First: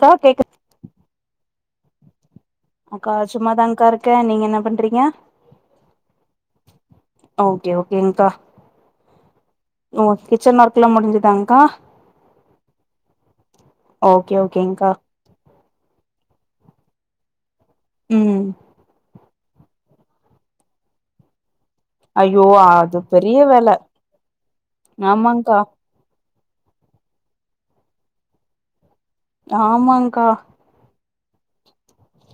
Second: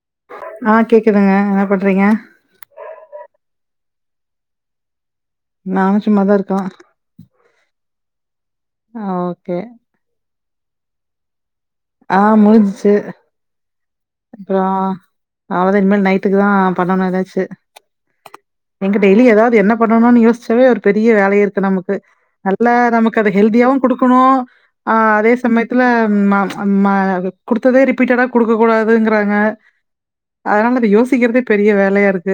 அக்கா கேக்கு அ கேக்குதுங்க இன்ன பண் றீங்க அக்கா சும்மாதான்கா இருக்கே நீங்க என்ன பண்றீங்க நானு சும்மாதா இருக்க ஓகே ஓகேங்க்கா அ ஓ கே ஓ கிச்சன் ஒர்க்குலா முடிஞ்சுதான்க்கா அ முடிஞ்ச்சு ஓகே ஓகேங்கா அவ்ள்தா இன்மேல் நைட்டுக்கு தா பண்ணணு எதாச்சு ம் எங்க டெய்லி எதா து என்ன பண்ணணுன் யோச்சாவே ஒரு பெரிய வேலயே இருக்கு நமுக் கு ஐயோ நல்லா நமுக் அது பெரிய வேல ஹெல்தியாவு குடுக்கணு அ அதே ஆமாங்க்கா சமயத்துல மாம் அம்மா எனக்கு குடுத்ததே ரிப்பீட்டடா குடுகு கூடா துங்குறாங்க ஆமாங்க்கா அதனால அத யோஸ் சிக்கற்தே பெரிய வேலையா இருக்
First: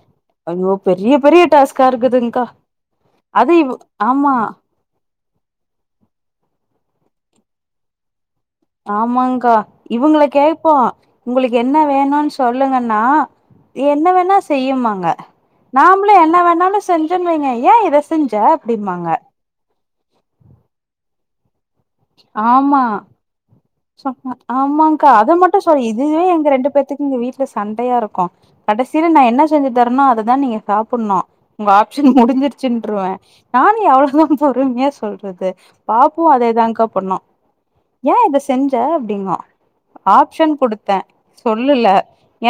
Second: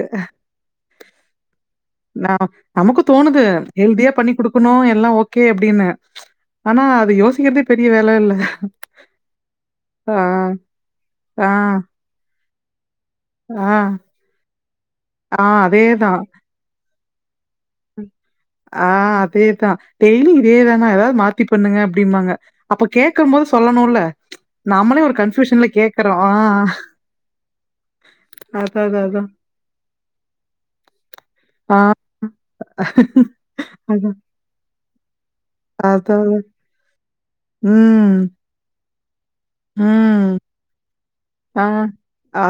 ஐயோ பெரிய பெரிய டாஸ்க்கா இருக்குதுங்கா நான் நமக்கு தோணுது அதுவு ஆமா கே அப்டின்னு ச்ச் ஆனா அது யோசிக்கற்தே பெரிய வேல இல்ல ஆமங்கா ஆ, இவங்கள கேப்போ ஆ, உங்களுக்கு என்ன வேணுன் சொல்லுங்கன் னா ஆ, என்ன வேணா ச செய்யுமா ஆ நாம்பளே அதேதான். என்ன வேணாலு செஞ்சன் வைங்க ஏ இத செஞ்ச ஆ அப்டிம்பாங்க அதேதான் டெய்லி இதேதானா எதாவ்து மாத்திப் பண்ணுங்க அப்டின்பாங்க அப்ப கேக்கம் போது சொ ச அ ஆமாங்கா அத மட்டும் சொல் கேக்குறோம் இதுவே ஆ எங்க ரெண்டு பேத்துக்கு இங்க வீட்டுல சண்டையா இருக்கும் அதான் அதான் கடைசியில அதான் நான் என்ன செஞ்சு தரன் அததான் நீங்க சாப்பட்னோ உங்க ஆ ஆப்ஷன் முடிஞ்சிருச்சுன்றுவேன் நானும் அதான் எவ்வளதான் பொறுமையா சொல்றது அதான் பாப்பும் அதான் அதைதான்கா பண்ணும் ம் ஏன் அத ச அப்படிங்கும் ம் ஆப்ஷன் கொடுத்தே ஆ சொல்லுல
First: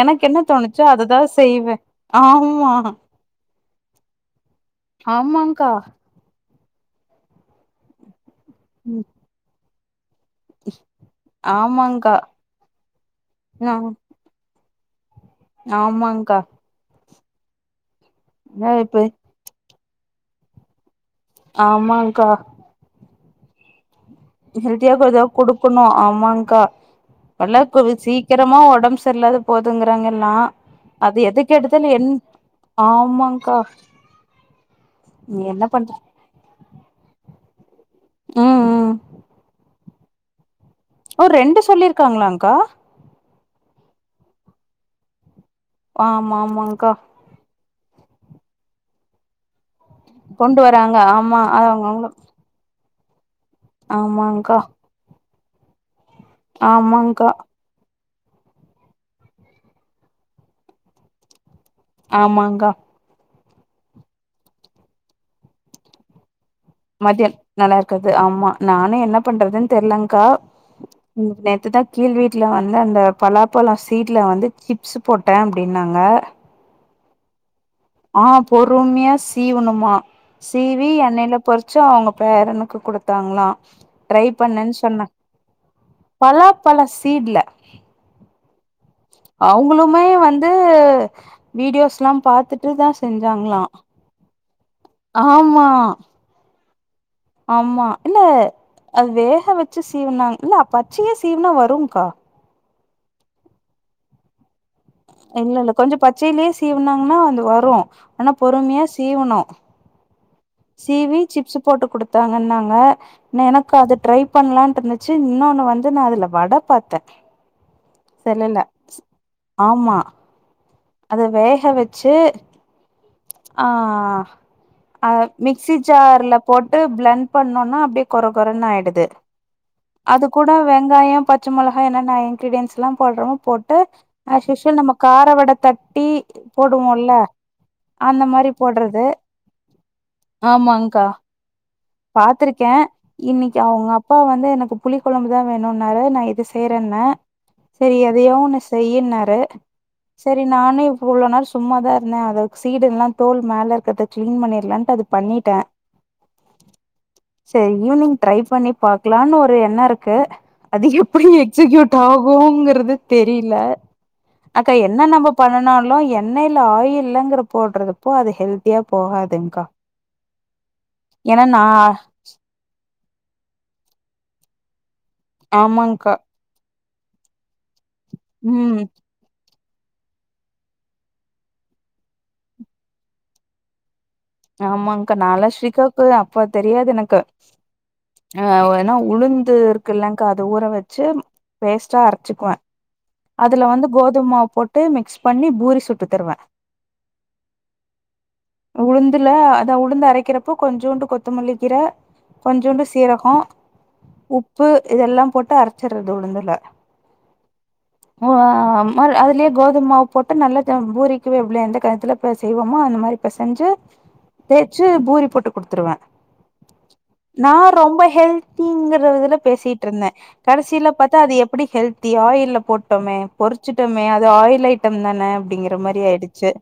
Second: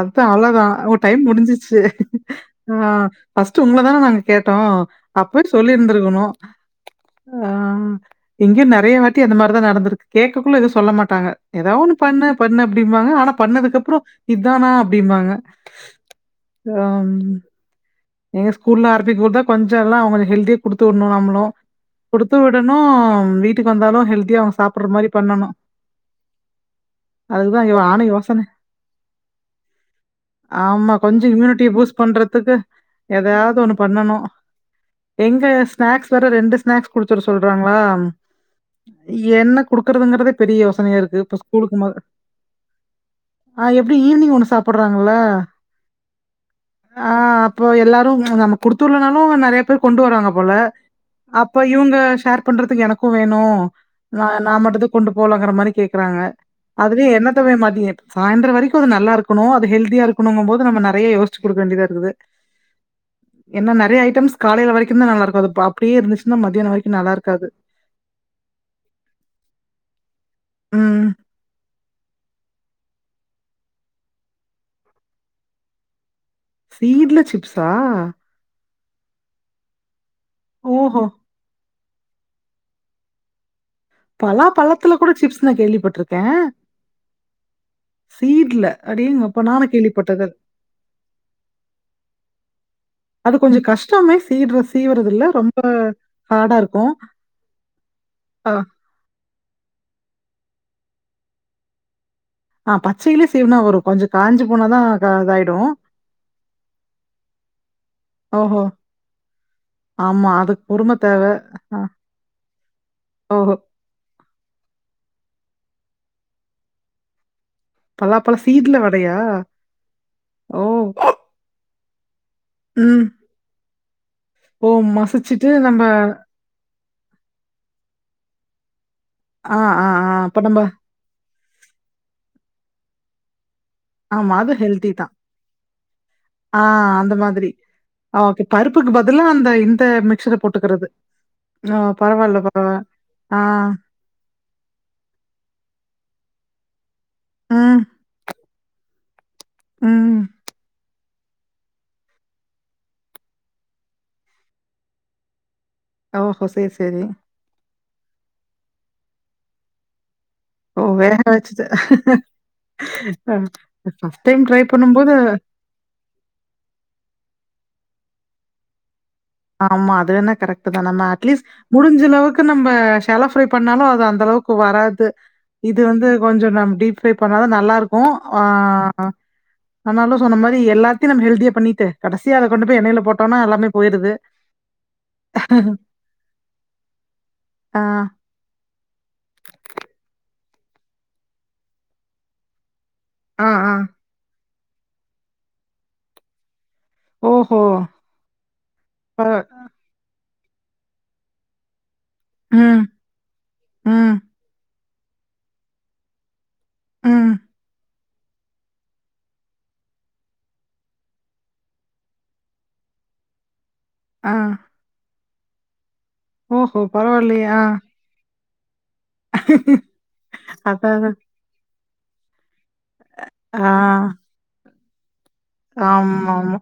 எனக்கு என்ன அவ்ளோதான் தோணுச்சோ உங்க அததா டைம் செய்வே ஆமா உங்களதானே நாங்க கேட்டோம் அப்பயே ஆமாங்க்கா சொல்லிருந்திருக்கணும் ம்ஹ் இங்கயும் நெறைய ம் வாட்டி அந்மாதிரி தான் நடந்திருக் கேட்கக்குள்ள எது சொல்ல மாட்டாங்க ஏதாவ் ஒன்னு ஆமாங்க்கா பண்ண பண்ண அப்டிம்பாங்க ஆனா பண்ணதுக்கு அப்புறம் இத் நானா அப்டிம்பாங்க ஆமாங்கா ம் நீங்க ஸ்கூல்ல ஆர்ப்பிக் குடுத்தா கொஞ்சம் எல்லாம் அவங்களே ஹெல்தியா குடுத்தோ நம்மளும் ஆமாங்க்கா குடுத்து விடணும் வீட்டுக்கு வந்தாலும் ஹெல் ஹெல்த்தியா எதாவது குடுக்கணும் ஆமாங்கா நல்லா அதுக்குதான் யோ கொ நானும் யோசனை. சீக்கிரமா உடம்பு சரியல்லாத போதுங்கறாங்க எல்லாம் அது எதுக்கு எடுத்தாலும் என் ஆமாங்க்கா எதாவது ஒண்ணு பண்ணனும் எங்க என்ன பண்ற ஸ்நாக்ஸ் வேற ரெண்டு ஸ்நாக்ஸ் குடுத்துட சொ சொல்றாங்களா அ ம் ம் என்னக் குடுக்குறதுங்கறத பெரிய யோசனையா இருக்கு. இப்ப ரெண்டு சொல்லிருக்காங்களாகா ஆஹ் எப்படி ஈவினிங் ஒண்ணு சாப்டுறாங்களல்ல ஆமா ஆமாங்கா இப்ப எல்லாரும் நம்ம கொடுத்து உடனாலும் நிறைய ய் கொண்டு வாங்க போல கொண்டு வராங்க ஆமா அப்ப இவங்க அவங்கவுங்களு ஷேர் பண்றதுக்கு எனக்கும் வேணும் ஆமாங்க்கா நான் மட்டு கொண்டு போல இருக்குற கே இருக்கறாங்க அதுலயே ஆமாங்க்கா என்னத்தவ மதிய சாயந்தர வரைக்கும் அ நல்லாக்கணும் அதுஹல்தியா இருக்கணும்போ நிறைய யோசிச்சு கொடுக்க வேண்டியத இருக்குது ஆமாங்க ஏன்னா நிறைய ஐட்டம்ஸ் காலையில வரைக்கும் தான் நல்லாக்கும் அதுப்ப அப்படியே இருந்துச்சு மதியம் நல்லா இருக்கது ஆமா நானும் என்ன பண்றதுன்னு தெறிலங்கா ம் நேத்துதா கீழ் வீட்டுல வந்தாங்க அந்த பலாப்பழோ சீட்ல வந்து சிப்ஸ் போட்டே அப்படின்னாங்க அப்டின்னாங்க சீட்ல சிப்ஸ் ஆ பொருமையா சீவுனுமா சீவி ஓஹோ எண்ணெயில பொறுச் ச்சி அவுங்க பேரனுக்கு குடுத்தாங்களாம் பலா பழத்துல கூட சிப்ஸ் நா கேள்விப்பட்டிருக்கே பலாப்பழ சீட்ல அடேங்கப்பா நானு அவுங்களுமே கேள்விப்பட்டது வந்து வீடியோஸ்லாம் பாத்துட் அது கொஞ்ச கஷ்டோ மிஸ் சீட்ல சீவுரதுல ரொம்ப ஆமா ஹாடா இருக் கோ ஆமா இல்ல அதுவே வேகவெச்சி சீவனாங்க இல்ல பச்சையா சீவுனா வரோங்கா ஆஹ் பச்சையில சீவுனா வரோ கொஞ்சோ காஞ்சி போனாதா இல்ல இதாயிடு இல்ல கொஞ்சோ பச்சையிலயே சீவுனாங்கன்னா அது வரோ ஆனா ஓஹோ பொறுமையா சீவனோ ஆமா அதுக்கு பொறும சிவி தேவ சிப்ஸ் ஆ போட்டு குடுத்தாங்கன்னாங்க ஓஹோ எனக்கு அது ட்ரை பண்ணலான்ட்டு இருந்துச்சு இன்னொன்னு வந்து நா அதுல வட பாத்தே பலா பழ செல்லல சீட்ல வடையா ஆமா ஓ அத வேக வெச்சு ம். ஆஹ் ஓ! ஆ அஹ மசிச்சுட்டு மிக்சி நம்ப ஜார்ல போட்டு பிளண்ட் பண்ணும்னா அப்டியே கொறக்கொறன்னு ஆயிடுது ஆ, ஆ, ஆ. அது அப்ப கூட நம்ப வெங்காயோ பச்ச மிளகா என்னென்ன இன்கிரிடியன்ஸ் எல்லாம் போட்ட ஒட்னே போட்டு அஹ் ஆமா, ஆஸ் அது யூசுவல் ஹெல்த்தி நம்ம தான். கார வட தட்டி ஆ போடுவோம்ல அந்த மாதிரி. ஓகே பருப்புக்கு பதல்லா அந்த இந்த மிக்சர போட்டுக்கறது ஆமாங்க்கா பாத்திருக்கே இன்னைக்கு அவுங்க அப்பா வந்து எனக்கு புளி குழம்பு தா வேணும்னாரு நா இது செய்றன்ன ம், சேரி எதைய ஒன்னு செய்யினாரு ம். சரி நானே இவ்ளோ நாள் சும்மாதா இருந்த அதது சீடு எல்லா தோல் மேல இருக்கிற தகிளீன் பண்ணிரலாமன்ட்டு அத பண்ணிட்ட ஓ ஹோ சேரி சேரி ஈவி்னிங் ட்ரை பண்ணி பாக்கலானு ஒரு எண்ணோ இருக்கு ஓ! அது வேக எப்படி வச்சுட்டு எக்ஸிஹூயூட் ஆகுங்கிறது அ தெரில ஃபர்ஸ்ட் டைம் ட்ரை அக்கா என்ன பண்ணும்போது நாம பண்ணனாலு எண்ணெய்ல ஆயில்லங்கிற போடுறது அப்போ அது ஹெல்தியா ஆமா அது வேணா கரெக்ட்டுதா நம்ம ஏன்னா அட்லீஸ்ட் நா முடிஞ்ச அளவுக்கு நம்ப சேலோ ஃப்ரை பண்ணாலு அது அந்த அளவு க்கு வராது இது வந்து ஆமாங்க்கா கொஞ்சோ நம் டீப் ஃப்ரை பண்ணாதா நல்லா இருக்கு ம் ஆஹ ஆனாலு சொன்ன மாரி எல்லாத்தையு நம்ம ஹெல்தியா பண்ணிட்டு கடைசியா அத கொண்டு போய் எண்ணயெய்ல போட்டோனா எல்லாமே போயிருது ஆமாங்க்கா நா எல்லா ஸ்ரீகாவுக்கு அப்ப தெரியாது எனக்கு ஆ. ஆஹ் உளுந்து இருக்கல்லங்க்கா அத ஊற வெச்சு பேஸ்ட்டா அரச்சிக்குவ ஆ, அதுல ஆ. வந்து கோதுமமாவு போட் ட்டு மிக்ஸ் பண்ணி பூரி சுட்டுத் தருவ ஓஹோ ப தில்ல அத உழுந்த அரைக்கிறப்போ கொஞ்சோண்டு கொத்தமல்லிக்கீற ம், கொஞ்சோண்டு சீரகோ ம், உப்பு இதெல்லாம் போட்டு அரைச்சர்றது உழுந்துல உம் ஓ அ ஆம் அதுலயே கோதும் மாவு போட்டு நல்லா பூரிக்குவே இவ்ளோ எந்த கணத்துல செய்வோமோ அந்த மாரி பெசஞ்சு ஆ. தேய்ச்சு பூரி போட் ட்டு குடுத்துருவ ஓஹோ பரவாயில்லயே திங்கறதுல பேசிட்ருந்த கடைசில அதான், பாத்தா அதான். அது எப்படி ஹெல் தி ஆயில்லபோட் டோமே பொறிச்சிட்டமே அது ஆயில் ஐட் டம்தான ஆமாம்மா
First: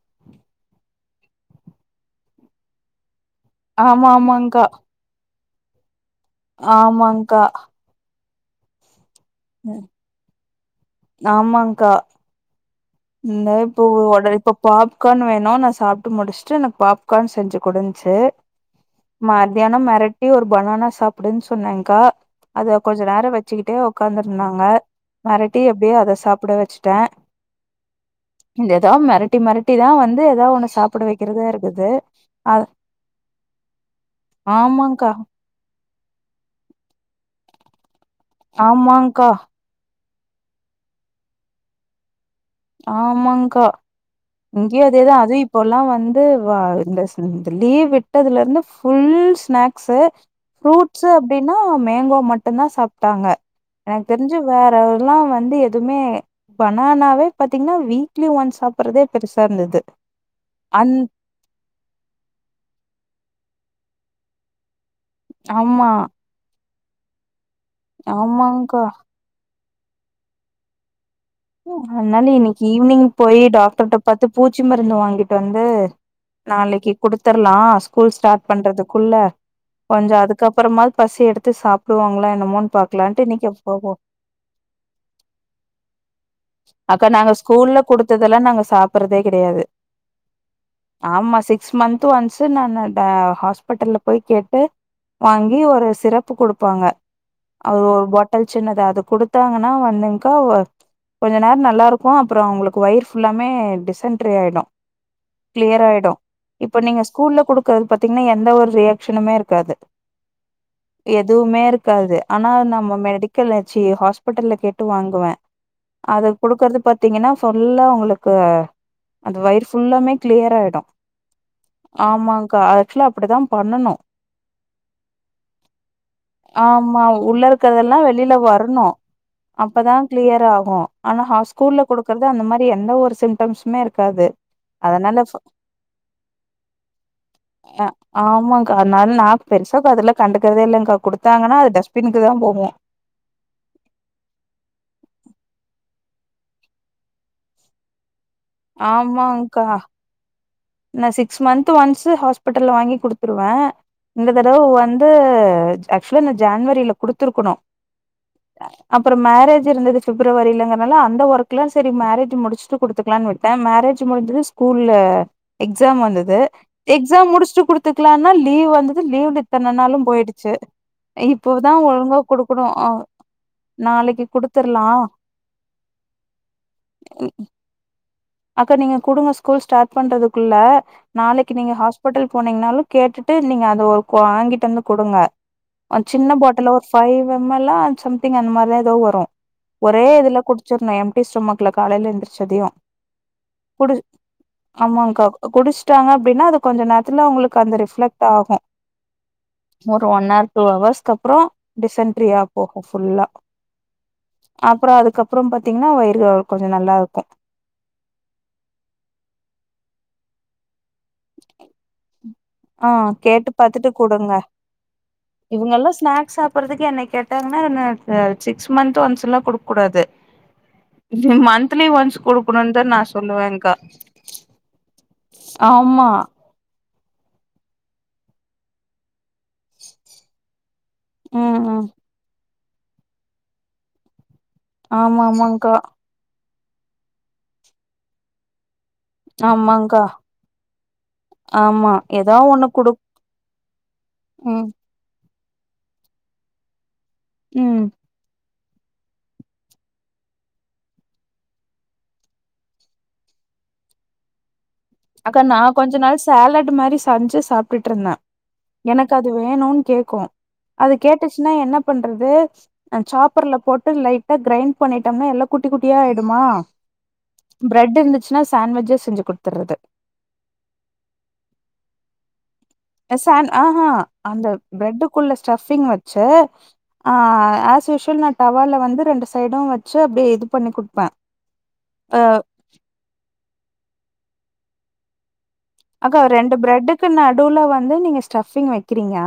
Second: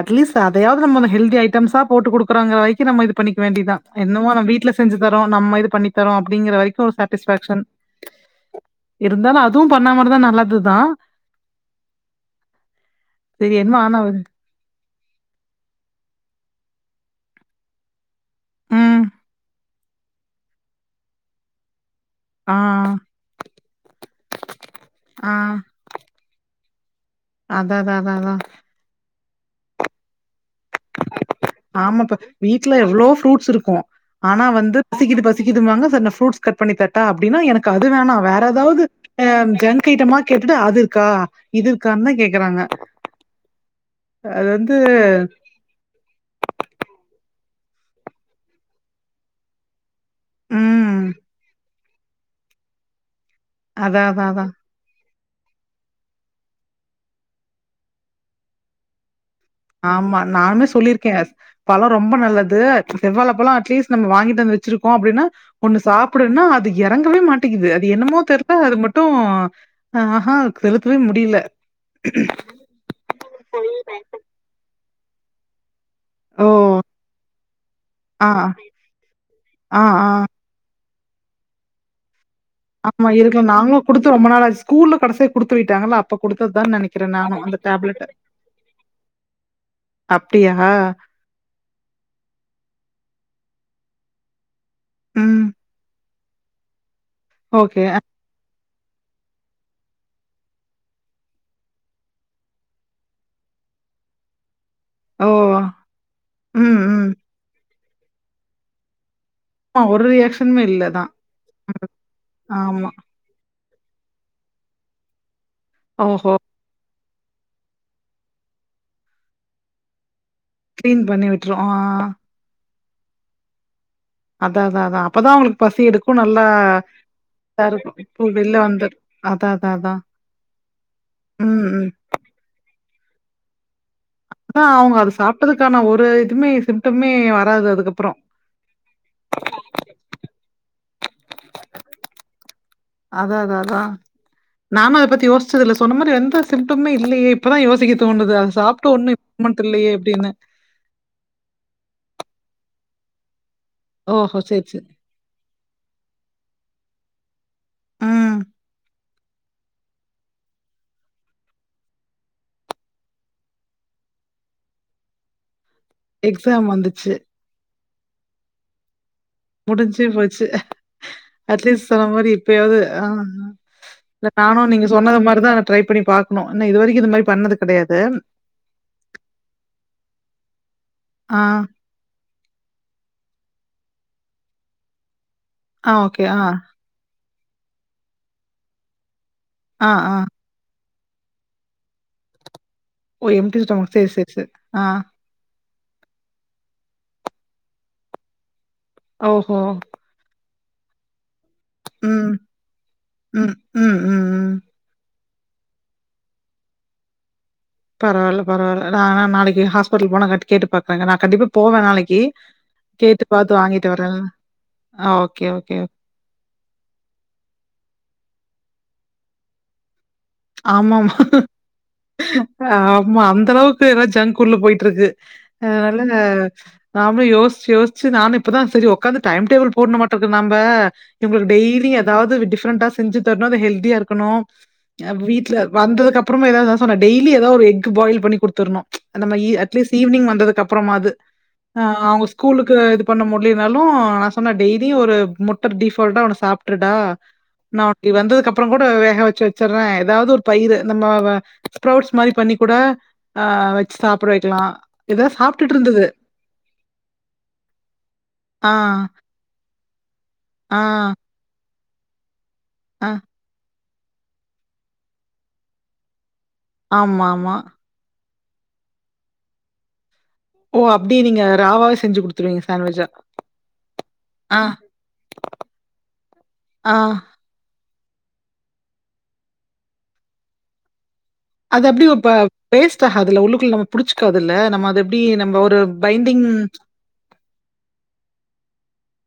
அட்லீஸ்ட் அதயாவது நம்ம ஹெல்தி ஐட்டம்ஸா போட்டு குடுக்குறாங்க வரைக்கு நம்ம இது பண்ணிக்க வேண்டியதா ஆமா என்னமோ நம்ம ஆமாங்க்கா வீட்ல செஞ்சு தரோ நம்ம பண்ணி தரு அப்படிங்ற வரைக்கு ஆமாங்க்கா சாட்டிஸ்பக்ஷன் இருந்தாலு அது பண்ணமாரிதா நல்லதுதா ஆமாங்க்கா இந்த இப்போ உ இப்ப பாப்கார்ன் வேணு நா சாப்ட்டு முடிச்சுட்டு பாப்கார்ன் செஞ்சு குடுஞ்சு ம். மான் மத்யான மெரட்டி ஒரு பனானா சாப்டுன்னு சொன்னேன்கா ஆ, அத கொஞ்ச நேர வச்சுக்கிட்டே ஒக்காந்துருந்தாங்க ஆ. மெரட்டி எப்டியோ அதை சாப்ட வச்சு ட்டே அதததததத ட்டி மெரட்டிதா வந்து எதா ஒன்னு சாப்பிட வைக் ஆமாப்ப வீட்ல எவ்ளோ ஃப்ரூட்ஸ் இருக்கு ஆனா வந்து ஆமாங்க்கா பசிக்கிது பசிக்கிதுவாங்க வாங்க [inaudible] புரூட்ஸ் கட்பண்ணிதர தா அப்டின்னா எனக்கு அது வேணா வேற ஏதாவது ஆமாங்க்கா ஆஹ் ஜங்க் ஐட்டமா கேட்டுட்டு அது இர்க்கா இது இர்க்கான்தா கேக் ஆமாங்க்கா அது வந்து இங்கே அதேதா அது இப்போல்லா வந்து வா இந்த [unintelligible] லீவ் விட்டதுலருந்து ஃபுல் ஸ்நாக்சு ம் ஃப்ரூட்சு அப்டினா மேங்கோ மட்டுந்தா சாப்ட்டாங்க அதா எனக்கு அதா தெரிஞ்சி அதா வேற இப்பெல்லா வந்து எதுவுமே பனானாவே பாத்தீங்கன்னா வீக்லி ஒன்ஸ் சா பிரதீப் ஆமா நானுமே சொல்லியிருக்கே பழ ரொம்ப நல்லது செவ்வால பழ அட்லீஸ்ட் நம் வாங்கிட்டு வந்து வச்சிருக்கு அப்டின்னா ஒண்ணு ஆமா சாப்டணு அது எறங்கவே மாட் ட்டிங்குது அது என்னமோ தெரியல அது ஆமாங்கா மட்டு ஆஹஹா அத க [unintelligible] அதனால இன்னைக்கு ஈவினிங் போய் டாக்டர்ர்க்ட பாத்த பூ பூச்சி மருந்து வாங்கிட்டு வந்து ஓ நாளைக்கு கொடுத்துரலா ஸ்கூல் ஆ ஸ்டார்ட் பண்றதுக்குள்ள ஆ ஆ கொஞ்ச அதுக்கப்புறமா பசி எடுத்து சாப்பிடுவாங்களா ஆமா இருங்க நாங்களும் கொடுத்து ரொம்ப நாள் ஆச்சு ஸ்கூல்ல கடைசியா குடுத்து விட்டாங்களா அப்ப நாங்க ஸ்கூல்ல குடுத்ததெல்லாம் நாங்க சாப்பிடுறதே கிடையாது அப்டியா? ஆமா சிக்ஸ் மன்த் ஒன்ஸ் நான் ஹாஸ்பிடல்ல போய் கேட்டு ம். வாங்கி ஒரு சிரப்பு சிரப்பு கொடுப்பாங்க அது ஓகே. ஒரு பாட்டில் சின்னதா அது கொடுத்தாங்கன்னா வந்துங்க்கா கொஞ்ச நேரம் நல்லா இருக்கும் அப்புறம் அவங்களுக்கு வயிறு ஃபுல்லாமே டிசன்ட்ரி ஆயிடும் ஓ! கிளியர் ஆயிடும் ம், இப்ப நீங்க ம். ஸ்கூல்ல கொடு கால் பாத்தீங்கன்னா எந்த ஒரு ரியாக்ட் சின்னமே இருக்காது ஆமா ஒரு ரியாக்ஷனுமே இல்ல தான். எதுவுமே இருக்காது ஆனா ஆமா. நம்ம மெடிக்கல் சி ஹாஸ்பிடல்ல கேட்டு வாங்குவேன் அது ஓஹோ! குடுக்கறது பத்தி பாத்தீங்கன்னா ஃபுல்லா உங்களுக்கு அந்த வயிறு ஃபுல்லாமே கிளியர் ஆயிடும் கிளீன் பண்ணி விட்டுரும். ஆ ஆமாங்கா ஆக்சுவலா அப்படிதான் பண்ணனும் அதா அதா அதான் அப்பதான் அவங்களுக்கு பசி எடுக்கும் நல்லா ஆமா உள்ள இதா இருக்கறதெல்லா வெளியில இருக்கும் வெளில வந்துரு அத அதான் அதான் ம் ஆனா ம், ஸ்கூல்ல ம். கொடுக்கிறது அந்த மாதிரி எந்த ஒரு சிம்டம்ஸ்மே இருக் இருக்காது அதான் அவங்க அது அதனால சாப்ட்டதுக்கான ஒரு இதுமே சிம்டமே வராது அதுக்கப்புறம். ஆமாங்க்கா அதனால ந பெருசா அதெலாம் கண்டு தெரியலேங்க்கா கொடுத்தாங்கன்னா அது டஸ்ட்பின்னுக்கு தான் போவும் அதான் அத அதான் நானும் அத பத்தி யோசிச்சது இல்ல சொன்ன மாதிரி எந்த சிம்டம்மே இல்லையே இப்பதான் யோசிக்க தோணுது அ அதை சாப்பிட்டு ஒண்ணும் இம்ப்ரூவ்மெண்ட் ஆமாங்க்கா இல்லையே அப்படின்னு நா சிக்ஸ் மந்த் ஒன்ஸ் ஹாஸ்பிட்டல்ல வாங்கி குடுத்துருவேன் இந்த ஓஹோ! தடவை சரி, சரி. வந்து ஆக்சுவலா நான் ஜான்வரியில குடுத்துருக்கணும் ம். அ அப்புறம் மேரேஜ் இருந்தது பிப்ரவரியிலங்கனால அந்த ஒர்க் எல்லாம் சரி மேரேஜ் முடிச்சுட்டு குடுத்துக்கலாம்னு விட்டேன் மேரேஜ் முடிஞ்சதும் ஸ்கூல்ல எக்ஸாம் வந்தது எக்ஸாம் வந்துச்சு. எக்ஸாம் முடிச்சுட்டு குடுத்துக்கலாம்னா லீவ் வந்து முடிஞ்சு போச்சு இப்போதா அட்லீஸ்ட் சொன்ன ஒழுங்கா மாரி குடுக்கணு இப்பயாவது அ ஆஹ் நாளைக்கு இல்ல நானும் குடுத்துர்லா நீங்க சொன்னது மாதிரிதான் ட்ரை பண்ணி பாக்கணும் இன்னும் இது வரைக்கும் இந்த மாதிரி பண்ணது கிடையாது அக்கா நீங்க குடுங்க ஸ்கூல் ஸ்டார்ட் பண்றதுக்குள்ள ஆ, நாளைக்கு நீங்க ஹாஸ்பிட்டல் போனீங்கன்னாலும் கேட்டுட்டு நீங்க அது ஒரு வாங்கிட்டு வந்து குடுங்க ஆ அ ஓகே. சின்ன ஆ, பாட்டல் ஒர் ஃபைவ் வெம்மெல்லா சம்திங் அந்த மாரிதா எதோ வரூ ஆ, ஒரே ஆ. இதுல குடிச்சிர்ணூ எம் டி ஸ்டேமாக்ல காலையில எந்திர்ச்சதையூ ஓ எம்டி ஸ்டமக் செர் செர் செர் ஆ ட்டாங்க அப்டின்னா அது கொஞ்ச நேரத்துல அவுங்ளுக்கு அந்த ரிஃப்ளெக்ட் ஆகூ ஓஹோ டூ ஹவர்ஸ்கப்றோ ம், டிசன்ட்ரியா போகூ ஃபுல்லா ம், ம், ம், ம். அப்றோ அதுக்கப் அப்றம் பாத்தீங்னா வயிறு அ கொஞ்சோ நல்லாருக்கூ பரவால பரவால்ல நா நாளைக்கு ஹாஸ்பிடல் போனா கட் கேட்டு பாக் ஆ கேட்டு பாத்து வாங்கிட்டு பாத்துட்டு வரேன். குடுங்க ஆ ஓகே, ஓகே. இவங்கல்லா ஸ்நாக்ஸ் சாப்பிட்றதுக்கு என்ன கேட்டாங்கன்னா ந ச் சி டூ மந்த்ஸ் ஒன்ஸ்லா குடுக்கூடாது ஆமாமா குடுக்கணுனு தா நா ஆமா சொல்லுவேங்க்கா அந்தளவுக்கு எல்லா ஜங்குள்ள போயிட்ருக்கு அத்னால ஆமா நா நாமே யோசிச்சு யோசிச்சு நானே இப்பதா செரி ஒக்காந்து டைம் டேபிள் போடணூமாட்டுக்கு நம்ப இவுங்ளுக்கு ம் ம் டெய்லி எதாவ்து டிஃப் டிஃப்ரண்டா செஞ்சு தர்ணூ அது ஹெல்தியா இருக்கணூ அ ஆமா வீட்ல ஆமாங்க்கா வந்ததுகப்ற் பமோ இததா சொன்னா டெய்லி ஏதாவ் ஒரு எக் பாயில் பண்ணி குடுத்துர்ணூ அந்தமாயி அட்லீஸ்ட் ஆமாங்க்கா ஈவினிங் வந்ததுக்கப்புறமாது ஆ ஆமா அவுங்க ஏதோ ஒண்ணு ஸ்கூலுக்கு குடு இது பண்ண முட்லினாலூ நா சொன்னே ம் டெய்லி ஒரு முட் பர் டிஃபால்டா ஒன்னு சாப்ட்ர்டா நா ம் அப்டி வந்ததுக்கப் ப்றோ கூட வேக வச்சச் ச்சர்றே ஏதாவ்து ஒரு பயிறு நம்ம ஸ்ப்ரவுட்ஸ் மாரி பண்ணி கூட ஆ வச்சு சாப்ட வெக்லா அக்கா நா கொஞ்ச நாள் சேலட் மாரி சஞ்சு சாப்டுட்ருந்த ஆ எனக்கு அது வேணூன் கேக்கூ ஆ அது கேட்டுச்சுன்னா என்னப் பண்றது அ ஆ சாப்பர்ல போட் லைட்டா கிரைண்ட் பண்ணிட்டோனா எல்லா குட்டிகுட்டி ஆயிடுமா ஆமாமா சினா சாண்ட்விஜ்ஜே செஞ்சு குடுத்துர்றது ஓ அப்டி நீங்க ராவாவே செஞ்சு குடுத் எ சாண் ஆஹா அந்த ஆ பிரட்டுக்குள்ள ஸ்டஃப்ஃபிங் வச்சு ஆ ஆஸ் யூஷ் தில் நா டவால வந்து ரெண்டு சைடூ வச்சு அப்டியே இது பண்ணி குப்பே அது அப்டி ப வேஸ்ட ஆ அதுல உள்ளுக் குள்ள நம்ம புடிச்சிக்காதுல்ல நம்ம அது எப்டி நம்ம ஒரு அக்கா பைண்டிங் ரெண்டு பிரெட்டுக்கு நடுவுல வந்து நீங்க ஸ்டிங் வைக்கிறீங்க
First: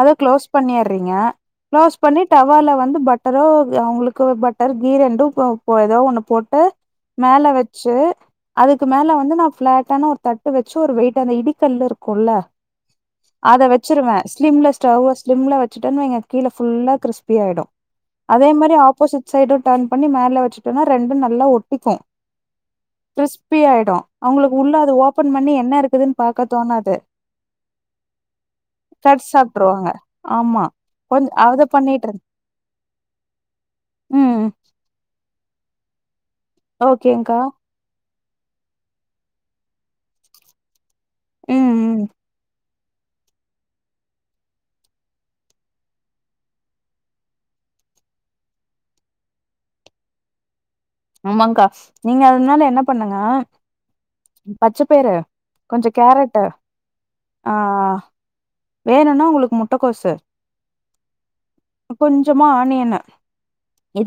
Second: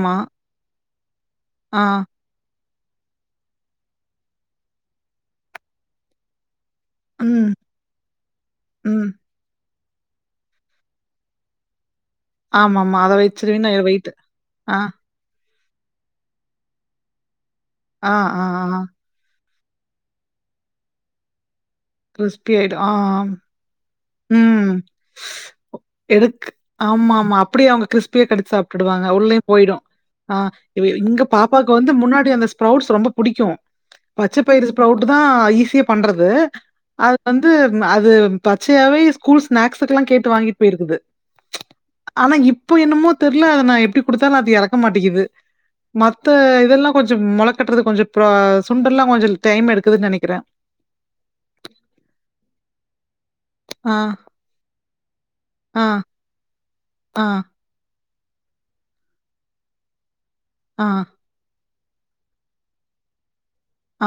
அத க்ளோஸ் பண்ணி றீங்க ஆ க்ளோஸ் பண்ணி டவால வந்து வந்து பட்டரோ அவங்களுக்கு பட்டர் கீ ரெண்டும் போ ஏதோ ஒண்ணு போட்டு ம் மேல வச்சு அதுக்கு ம் மேல வந்து நா ஃப்ளாட் டனோ தட் டு வச்சு ஒரு வெயிட் அந்த இடிக்கல்ல இருக் குல்ல ஆமாமா அத வச்சிருவீன்னா வெயிட் வச்சிருவே ஸ்லிம்ல ஆ ஸ்டவ்வ ஸ்லிம்ல சிட்டா நீங்க கீழ ஃபுல்லாக கிரிஸ்பி யாகிடும் ஆ ஆ அதே மாரி ஆ ஆப்போசிட் சைடு ட்டர்ன் பண்ணி மேல வச்சுட்டோனா ரெண்டும் நல்லா ஒ க்கும் கிறிஸ்பி ஆயிடும் ஆ கிரிஸ்பி ஆயிடும் அவங்களுக்கு உள்ள அது ஓ எடுக்கு ஆமா ஆமா அப்டியே அவங்க கிரிஸ்பியா கடித்து சாப்பிட்டுடுவாங்க கட் உள்ளயும் போயிடும் சாப்ட்ருவாங்க ஆ ஆமா இங்க கொஞ் அத பாப்பாவுக்கு வந்து பண்ணிட்டு முன்னாடி அந்த ஸ்ப்ரௌட்ஸ் ரொம்ப பிடிக்கும் பச்சை ம் பயிறு ஸ்பரவுட் தா ஈஸியா பண்றது அது ஓகேங்க்கா வந்து அது பச்சையவே ஸ்கூல் ஸ்நாக்ஸுக்குல்லா கேட்டு வாங்கிட்டு போயிருக்குது ம் ம் ஆனா இப் இப்போ என்னமோ தெரில அத நா எப்டி கொடுத்தாலும் அது இறக்க மாட்டேங்கிது மத்த இதெல்லாம் கொஞ்சம் மொள கட்டுறது கொஞ்சம் அப்றம் சுண்டெல்லாம் கொஞ்சம் டைம் எடுக்குதுன்னு நெனைக்கிறே ஆமாக்கா நீங்க அதனால என்ன பண்ணு னா ஆ, பச்ச பயறு ஆ, கொஞ்ச கேரட்டு ஆ ஆ வேணும்னா உங்களுக்கு முட்டக்கோசு ஆ கொஞ்சமா ஆனியனு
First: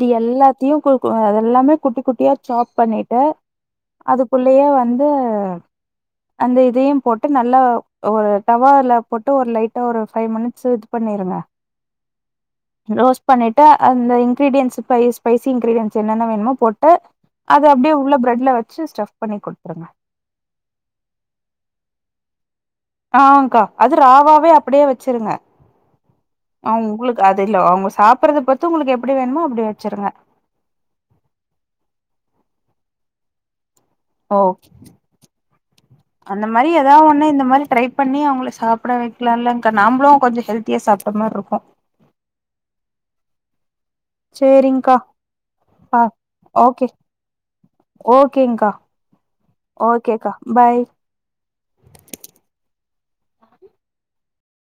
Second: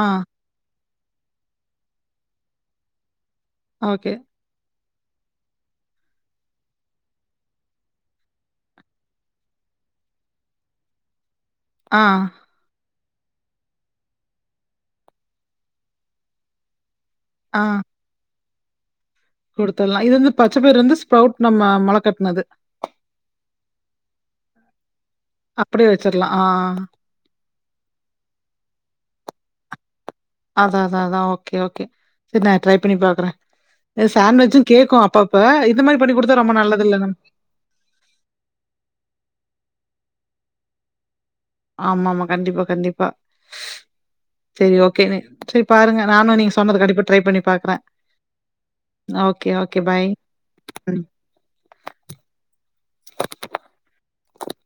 ஆ, எல்லாத்தையு கு அதெல்லாமே குட்டி குட்டியா சாப் பண்ணிட்டு ஓகே. அதுக்குள்ளயே வந்து வந்து அந்த இதையும் போட்டு நல்லா ஒரு டவால போட்டு ஒரு லைட்டா ஒரு பைவ் மினிட்ஸ் இது பண்ணிருங்க ஆ ரோஸ்ட் பண்ணிட்டு அந்த இங்கிரீடியன்ஸ் ஸ்பைஸ் ஸ்பைசி இங்கிரீடியன்ஸ் என்னென்ன வேணுமோ போட்டு அது அப்டியே உள்ள பிரட்ல வச்சு சு ஸ்டஃப் பண்ணி குடுத்துருங்க குடுத்துட்லா இது வந்து பச்ச பயறு வந்து ஸ்புரவுட் நம்ம மொளகட் அது ஆ கா அது ராவாவே அப்டியே வச்சிருங்க அப்படியே வச்சிரலாம். ஆ உங்ளுக்கு அது இல்ல அவங்க சாப்பறத பத்து உங்ளுக்கு எப்டி வேணுமோ அப்டி வே வச்சுருங்க அதா அதா அதா ஓகே ஓகே சரி நா ட்ரை பண்ணி பாக்குறே ஓ ஓகே ஓகே மாரி பண்ணி குடுத்தா அந்த ரொம்ப மாரி நல்லது ஏதா இல்ல நம் ஒண்ண இந்த மாரி ட்ரை பண்ணி அவங்கள சாப்ட வைக்கலால நாம்ளு கொஞ்சோ ஹெல்த்யா சாப் ஆமா ஆமா கண்டிப்பா கண்டிப்பா சரி சேரிங்க்கா ஓகே நீ சரி பாருங்க பா நானு நீங்க சொன்னது ஓகே கண்டிப்பா ட்ரை பண்ணி பாக்குறே ஓகேங்க்கா ஓகே ஓகே பாய் ஓகேக்கா பாய்